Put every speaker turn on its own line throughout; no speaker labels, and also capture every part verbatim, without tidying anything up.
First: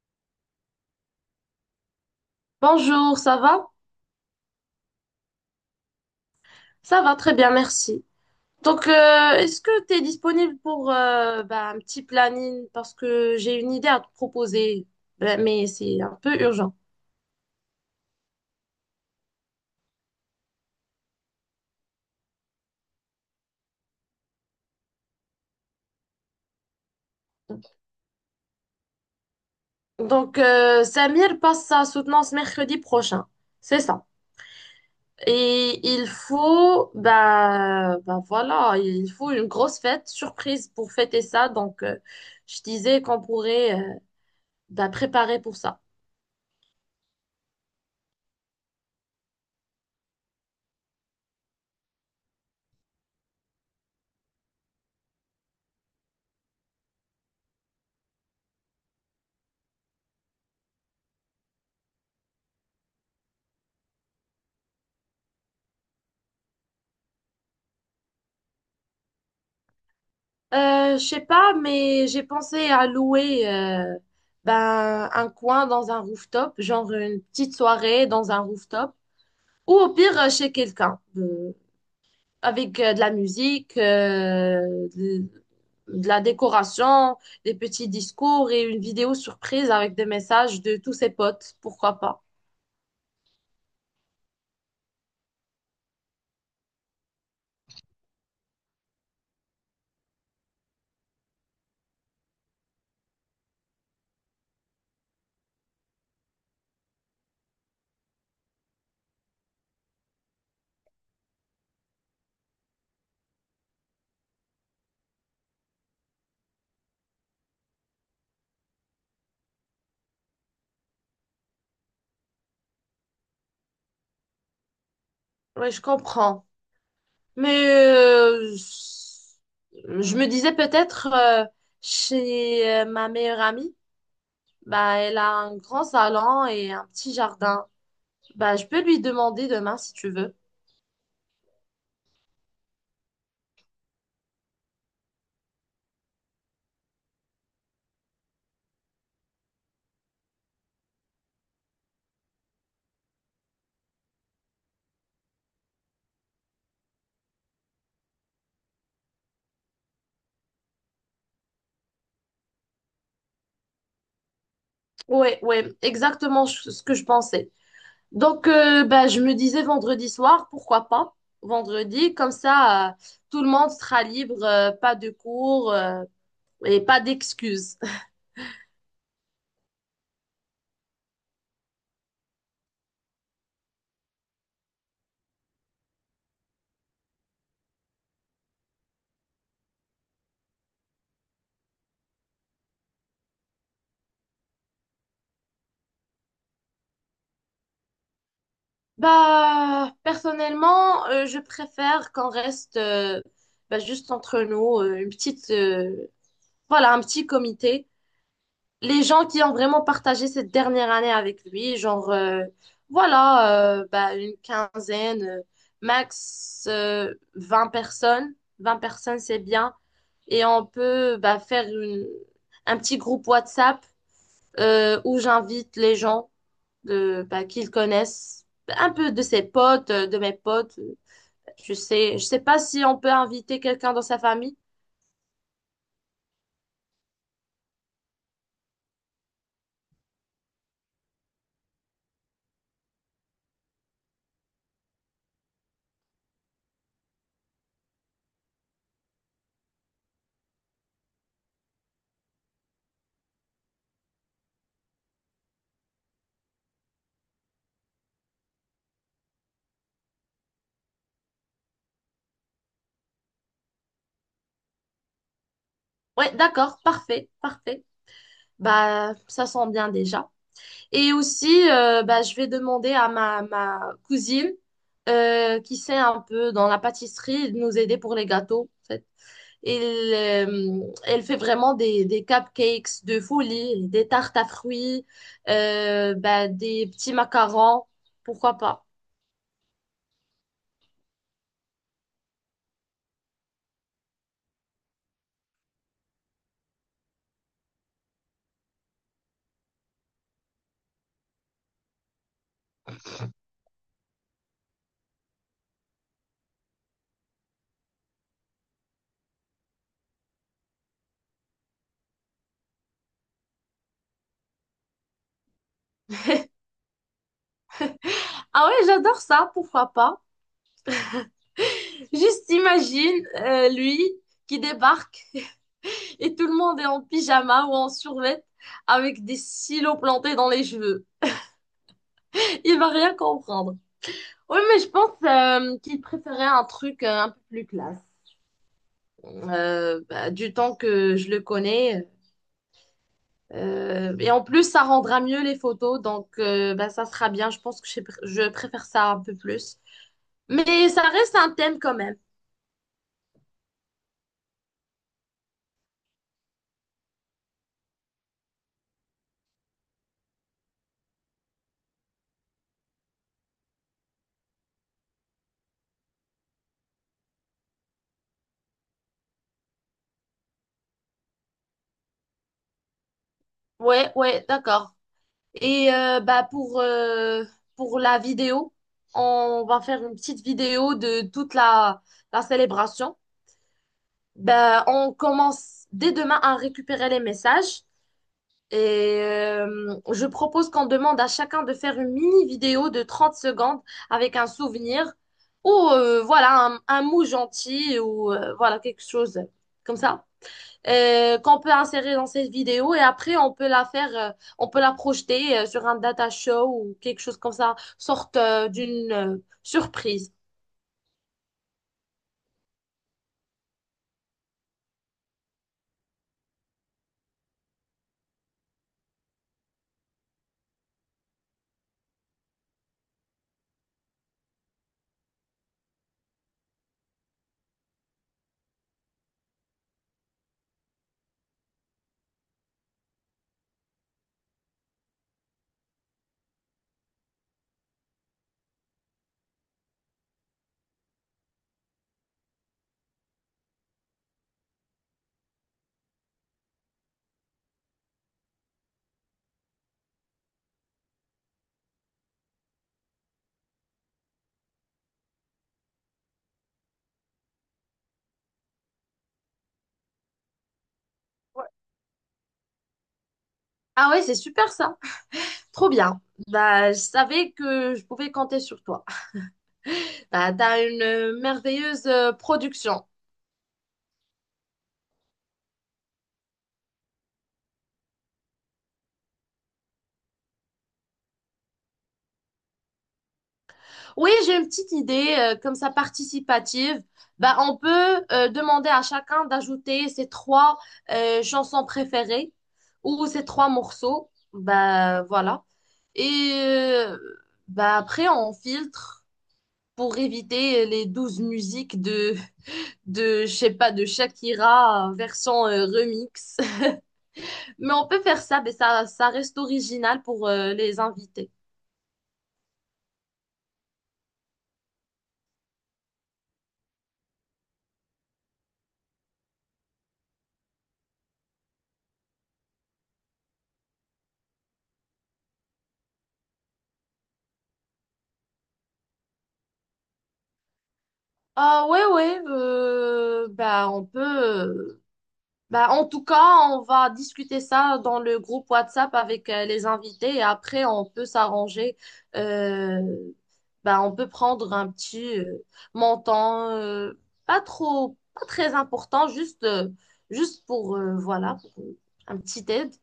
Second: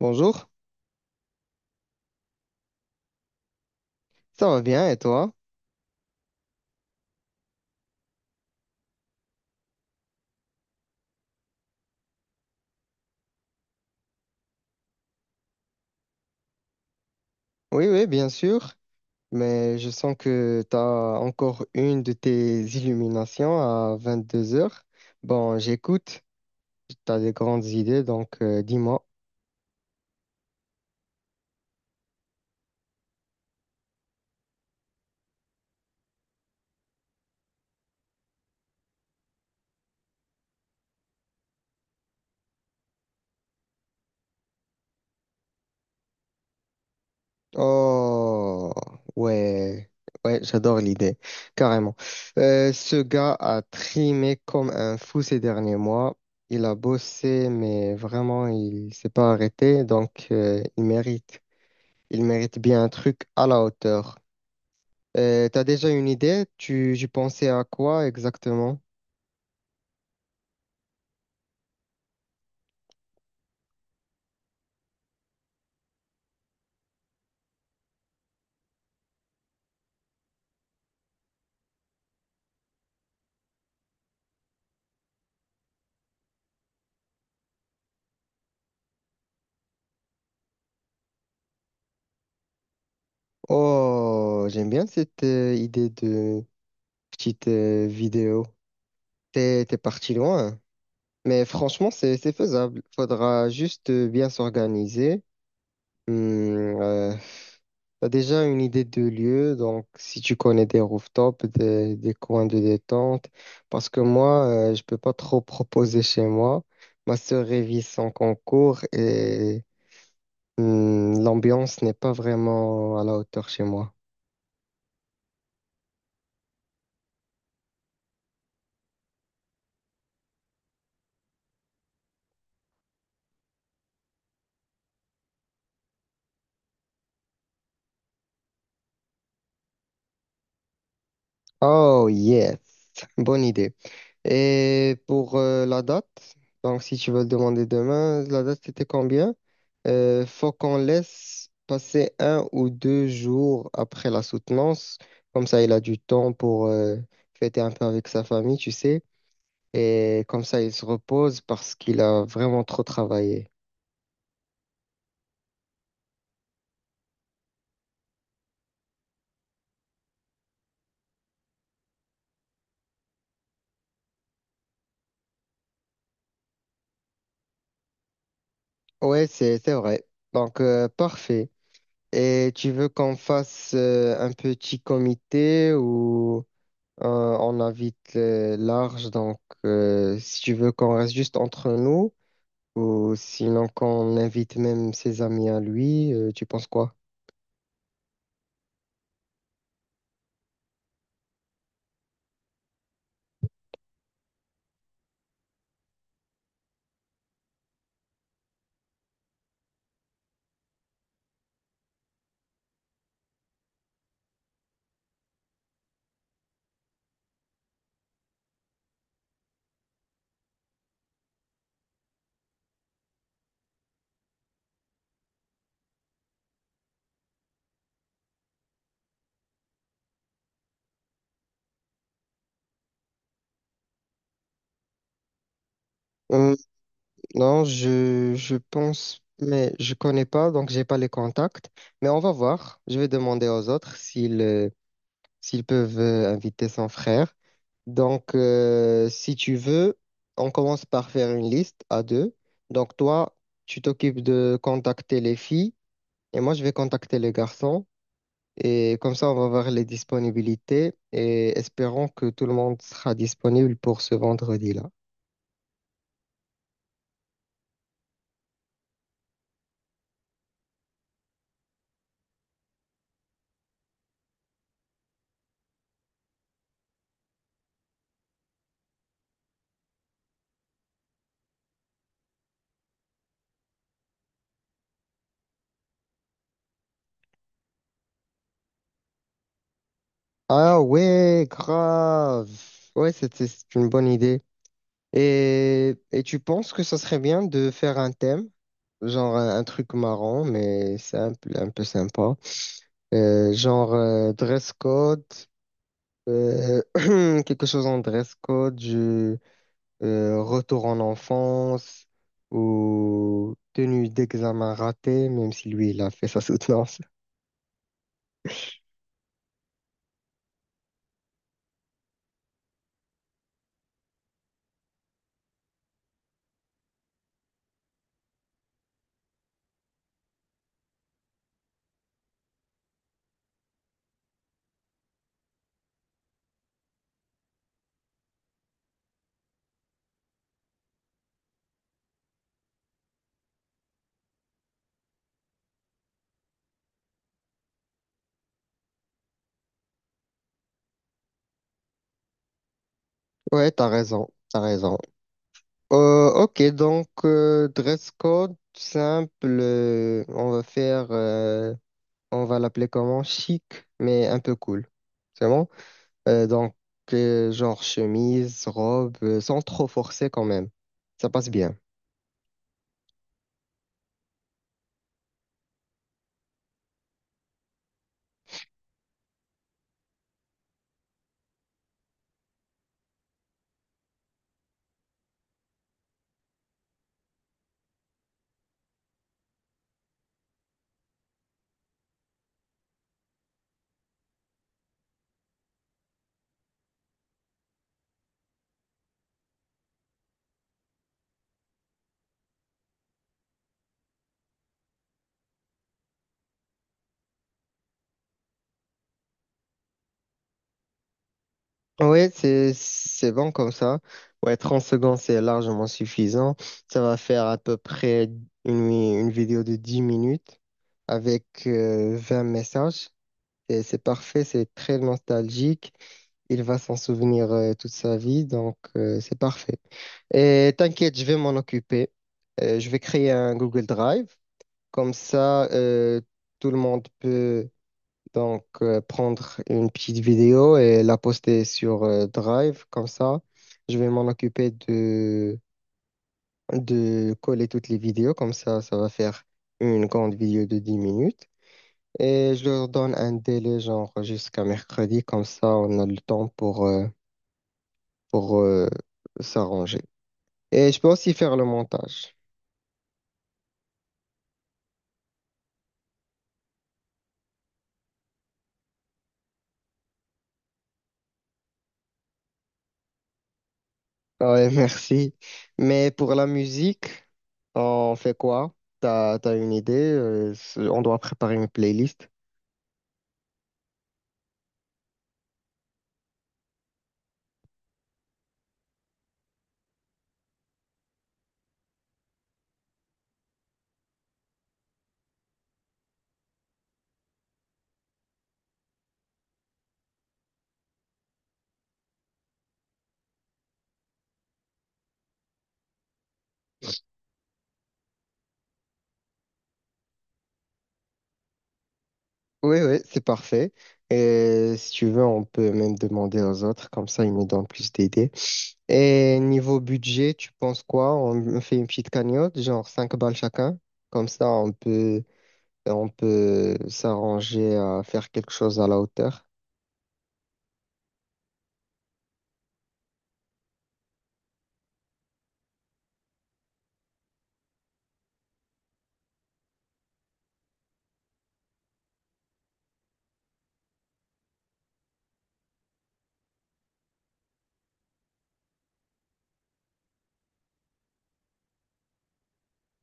Bonjour,
Bonjour, ça va?
ça va bien et toi?
Ça va très bien, merci. Donc, euh, Est-ce que tu es disponible pour euh, bah, un petit planning? Parce que j'ai une idée à te proposer, bah, mais c'est un peu urgent.
Oui, oui, bien sûr, mais je sens que tu as encore une de tes illuminations à vingt-deux heures. Bon, j'écoute, tu as des grandes idées, donc euh, dis-moi.
Donc, euh, Samir passe sa soutenance mercredi prochain. C'est ça. Et il faut, bah, bah voilà, il faut une grosse fête, surprise pour fêter ça. Donc, euh, je disais qu'on pourrait euh, bah, préparer pour ça.
Oh, ouais, ouais, j'adore l'idée, carrément. Euh, ce gars a trimé comme un fou ces derniers mois. Il a bossé, mais vraiment, il s'est pas arrêté, donc euh, il mérite. Il mérite bien un truc à la hauteur. Euh, t'as déjà une idée? Tu, tu pensais à quoi exactement?
Euh, je sais pas, mais j'ai pensé à louer euh, ben, un coin dans un rooftop, genre une petite soirée dans un rooftop, ou au pire euh, chez quelqu'un, euh, avec euh, de la musique, euh, de, de la décoration, des petits discours et une vidéo surprise avec des messages de tous ses potes, pourquoi pas.
Oh, j'aime bien cette euh, idée de petite euh, vidéo. T'es, t'es parti loin. Mais franchement, c'est, c'est faisable. Faudra juste euh, bien s'organiser. Hmm, euh, t'as déjà une idée de lieu, donc si tu connais des rooftops, des, des coins de détente, parce que moi, euh, je peux pas trop proposer chez moi. Ma sœur révise son concours et Hmm, l'ambiance n'est pas vraiment à la hauteur chez moi.
Oui, je comprends. Mais euh, je me disais peut-être euh, chez euh, ma meilleure amie. Bah, elle a un grand salon et un petit jardin. Bah, je peux lui demander demain si tu veux.
Oh yes, bonne idée. Et pour euh, la date, donc si tu veux le demander demain, la date c'était combien? Euh, faut qu'on laisse passer un ou deux jours après la soutenance. Comme ça, il a du temps pour euh, fêter un peu avec sa famille, tu sais. Et comme ça, il se repose parce qu'il a vraiment trop travaillé.
Ouais, ouais, exactement ch- ce que je pensais. Donc, euh, bah, je me disais vendredi soir, pourquoi pas? Vendredi, comme ça, euh, tout le monde sera libre, euh, pas de cours, euh, et pas d'excuses.
Ouais, c'est c'est vrai. Donc, euh, parfait. Et tu veux qu'on fasse euh, un petit comité où euh, on invite euh, large, donc euh, si tu veux qu'on reste juste entre nous, ou sinon qu'on invite même ses amis à lui, euh, tu penses quoi?
Bah, personnellement, euh, je préfère qu'on reste euh, bah, juste entre nous, euh, une petite, euh, voilà, un petit comité. Les gens qui ont vraiment partagé cette dernière année avec lui, genre, euh, voilà, euh, bah, une quinzaine, euh, max euh, vingt personnes. Vingt personnes, c'est bien. Et on peut bah, faire une- un petit groupe WhatsApp euh, où j'invite les gens de, bah, qu'ils connaissent, un peu de ses potes, euh, de mes potes. Je sais, je sais pas si on peut inviter quelqu'un dans sa famille.
Euh, non, je, je pense, mais je connais pas, donc j'ai pas les contacts. Mais on va voir. Je vais demander aux autres s'ils euh, s'ils peuvent euh, inviter son frère. Donc, euh, si tu veux, on commence par faire une liste à deux. Donc, toi, tu t'occupes de contacter les filles et moi, je vais contacter les garçons. Et comme ça, on va voir les disponibilités et espérons que tout le monde sera disponible pour ce vendredi-là.
Ouais, d'accord, parfait, parfait. Bah, ça sent bien déjà. Et aussi, euh, bah, je vais demander à ma, ma cousine euh, qui sait un peu dans la pâtisserie de nous aider pour les gâteaux. En fait. Et le- elle fait vraiment des, des cupcakes de folie, des tartes à fruits, euh, bah, des petits macarons, pourquoi pas.
Ah ouais, grave. Ouais, c'est c'est c'est une bonne idée. Et, et tu penses que ça serait bien de faire un thème, genre un, un truc marrant, mais simple, un peu sympa. Euh, genre euh, dress code, euh, quelque chose en dress code, du euh, retour en enfance ou tenue d'examen ratée, même si lui, il a fait sa soutenance.
Ah ouais, j'adore ça, pourquoi pas. Juste imagine euh, lui qui débarque et tout le monde est en pyjama ou en survêt avec des silos plantés dans les cheveux. Il va rien comprendre. Oui, mais je pense euh, qu'il préférait un truc euh, un peu plus classe. Euh, bah, du temps que je le connais. Euh, et en plus, ça rendra mieux les photos, donc euh, bah, ça sera bien. Je pense que je, pr- je préfère ça un peu plus. Mais ça reste un thème quand même.
Ouais, t'as raison, t'as raison. Euh, ok, donc euh, dress code simple, euh, on va faire... euh, on va l'appeler comment? Chic, mais un peu cool. C'est bon? Euh, donc, euh, genre chemise, robe, euh, sans trop forcer quand même. Ça passe bien.
Ouais, ouais, d'accord. Et euh, bah, pour, euh, pour la vidéo, on va faire une petite vidéo de toute la, la célébration. Bah, on commence dès demain à récupérer les messages. Et euh, je propose qu'on demande à chacun de faire une mini vidéo de trente secondes avec un souvenir ou euh, voilà un, un mot gentil ou euh, voilà quelque chose comme ça euh, qu'on peut insérer dans cette vidéo et après on peut la faire euh, on peut la projeter euh, sur un data show ou quelque chose comme ça sorte euh, d'une euh, surprise.
Oui, c'est, c'est bon comme ça. Ouais, trente secondes, c'est largement suffisant. Ça va faire à peu près une, une vidéo de dix minutes avec euh, vingt messages. Et c'est parfait, c'est très nostalgique. Il va s'en souvenir euh, toute sa vie, donc euh, c'est parfait. Et t'inquiète, je vais m'en occuper. Euh, je vais créer un Google Drive. Comme ça, euh, tout le monde peut donc euh, prendre une petite vidéo et la poster sur euh, Drive. Comme ça, je vais m'en occuper de, de coller toutes les vidéos. Comme ça, ça va faire une grande vidéo de dix minutes. Et je leur donne un délai, genre jusqu'à mercredi. Comme ça, on a le temps pour... euh, pour euh, s'arranger. Et je peux aussi faire le
Ouais.
montage.
Ah ouais, c'est super ça. Trop bien. Bah, je savais que je pouvais compter sur toi. Bah, t'as une euh, merveilleuse euh, production.
Ah Ouais, merci. Mais pour la musique, on fait quoi? T'as, t'as une idée? Euh, c'est- on doit préparer une playlist.
Oui, j'ai une petite idée, euh, comme ça participative. Bah, on peut euh, demander à chacun d'ajouter ses trois euh, chansons préférées ou ses trois morceaux. Bah, voilà. Et euh, bah, après, on filtre pour éviter les douze musiques de, de, je sais pas, de Shakira euh, version euh, remix. Mais on peut faire ça, mais ça, ça reste original pour euh, les invités.
Oui, oui, c'est parfait. Et si tu veux, on peut même demander aux autres, comme ça ils nous donnent plus d'idées. Et niveau budget, tu penses quoi? On fait une petite cagnotte, genre cinq balles chacun. Comme ça, on peut, on peut s'arranger à faire quelque chose à la hauteur.
Ah ouais ouais euh, bah on peut euh, Bah, en tout cas, on va discuter ça dans le groupe WhatsApp avec euh, les invités et après, on peut s'arranger. Euh, Bah, on peut prendre un petit euh, montant, euh, pas trop, pas très important, juste, euh, juste pour, euh, voilà, pour un petit aide.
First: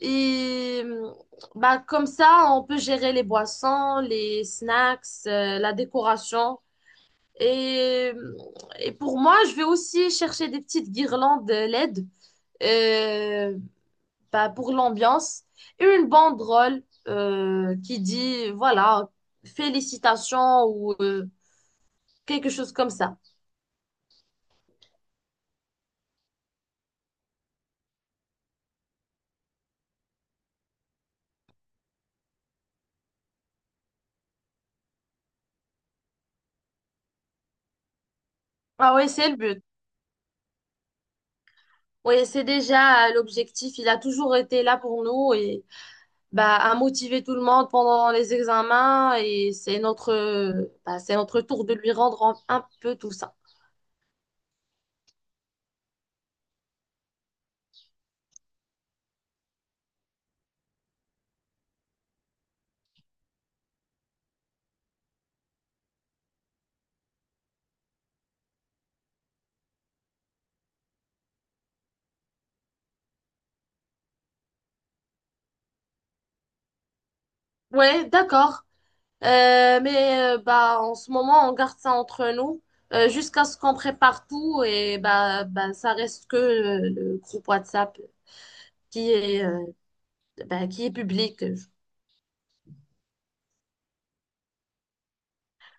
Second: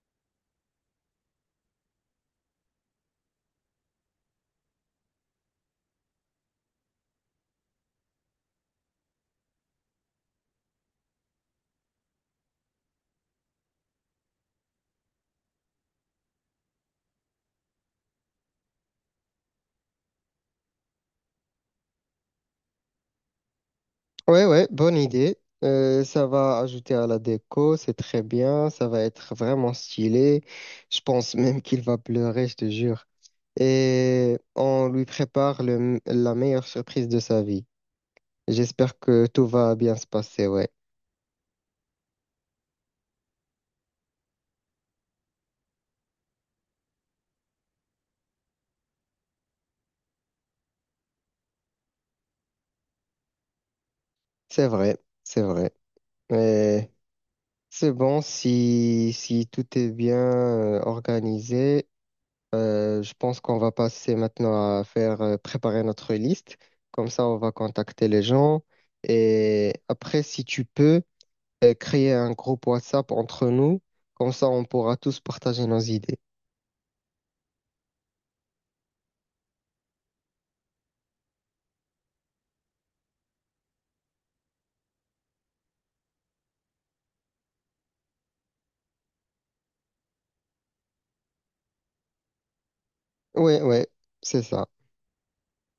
Et euh, bah, comme ça, on peut gérer les boissons, les snacks, euh, la décoration. Et, et pour moi, je vais aussi chercher des petites guirlandes L E D euh, bah, pour l'ambiance et une banderole euh, qui dit, voilà, félicitations ou euh, quelque chose comme ça.
Ouais, ouais, bonne idée. Euh, ça va ajouter à la déco, c'est très bien, ça va être vraiment stylé. Je pense même qu'il va pleurer, je te jure. Et on lui prépare le- la meilleure surprise de sa vie.
Ah
J'espère
oui,
que
c'est le
tout
but.
va bien se passer, ouais.
Oui, c'est déjà l'objectif. Il a toujours été là pour nous et bah, à motiver tout le monde pendant les examens et c'est notre, bah, c'est notre tour de lui rendre un un peu tout ça.
C'est vrai, c'est vrai. Mais c'est bon si, si tout est bien euh, organisé. Euh, je pense qu'on va passer maintenant à faire euh, préparer notre liste. Comme ça, on va contacter les gens. Et après, si tu peux, euh, créer un groupe WhatsApp entre nous. Comme ça, on pourra tous partager nos idées.
Ouais, d'accord. Euh, mais euh, bah, en ce moment, on garde ça entre nous euh, jusqu'à ce qu'on prépare tout et bah, bah, ça reste que euh, le groupe WhatsApp qui est, euh, bah, qui est public.
Oui, oui, c'est ça.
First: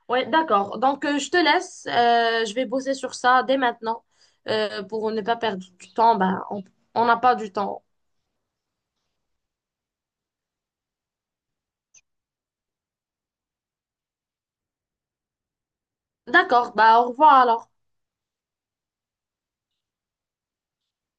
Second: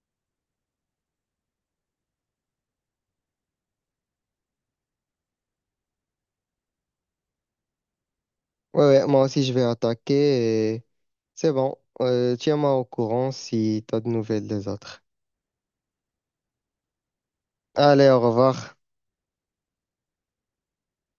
Ouais, d'accord. Donc, euh, je te laisse. Euh, je vais bosser sur ça dès maintenant euh, pour ne pas perdre du temps. Bah, on on n'a pas du temps.
Oui, ouais, ouais, moi aussi, je vais attaquer. Et c'est bon. Euh, tiens-moi au courant si tu as de nouvelles des autres.
D'accord. Bah, au revoir alors.
Allez, au revoir.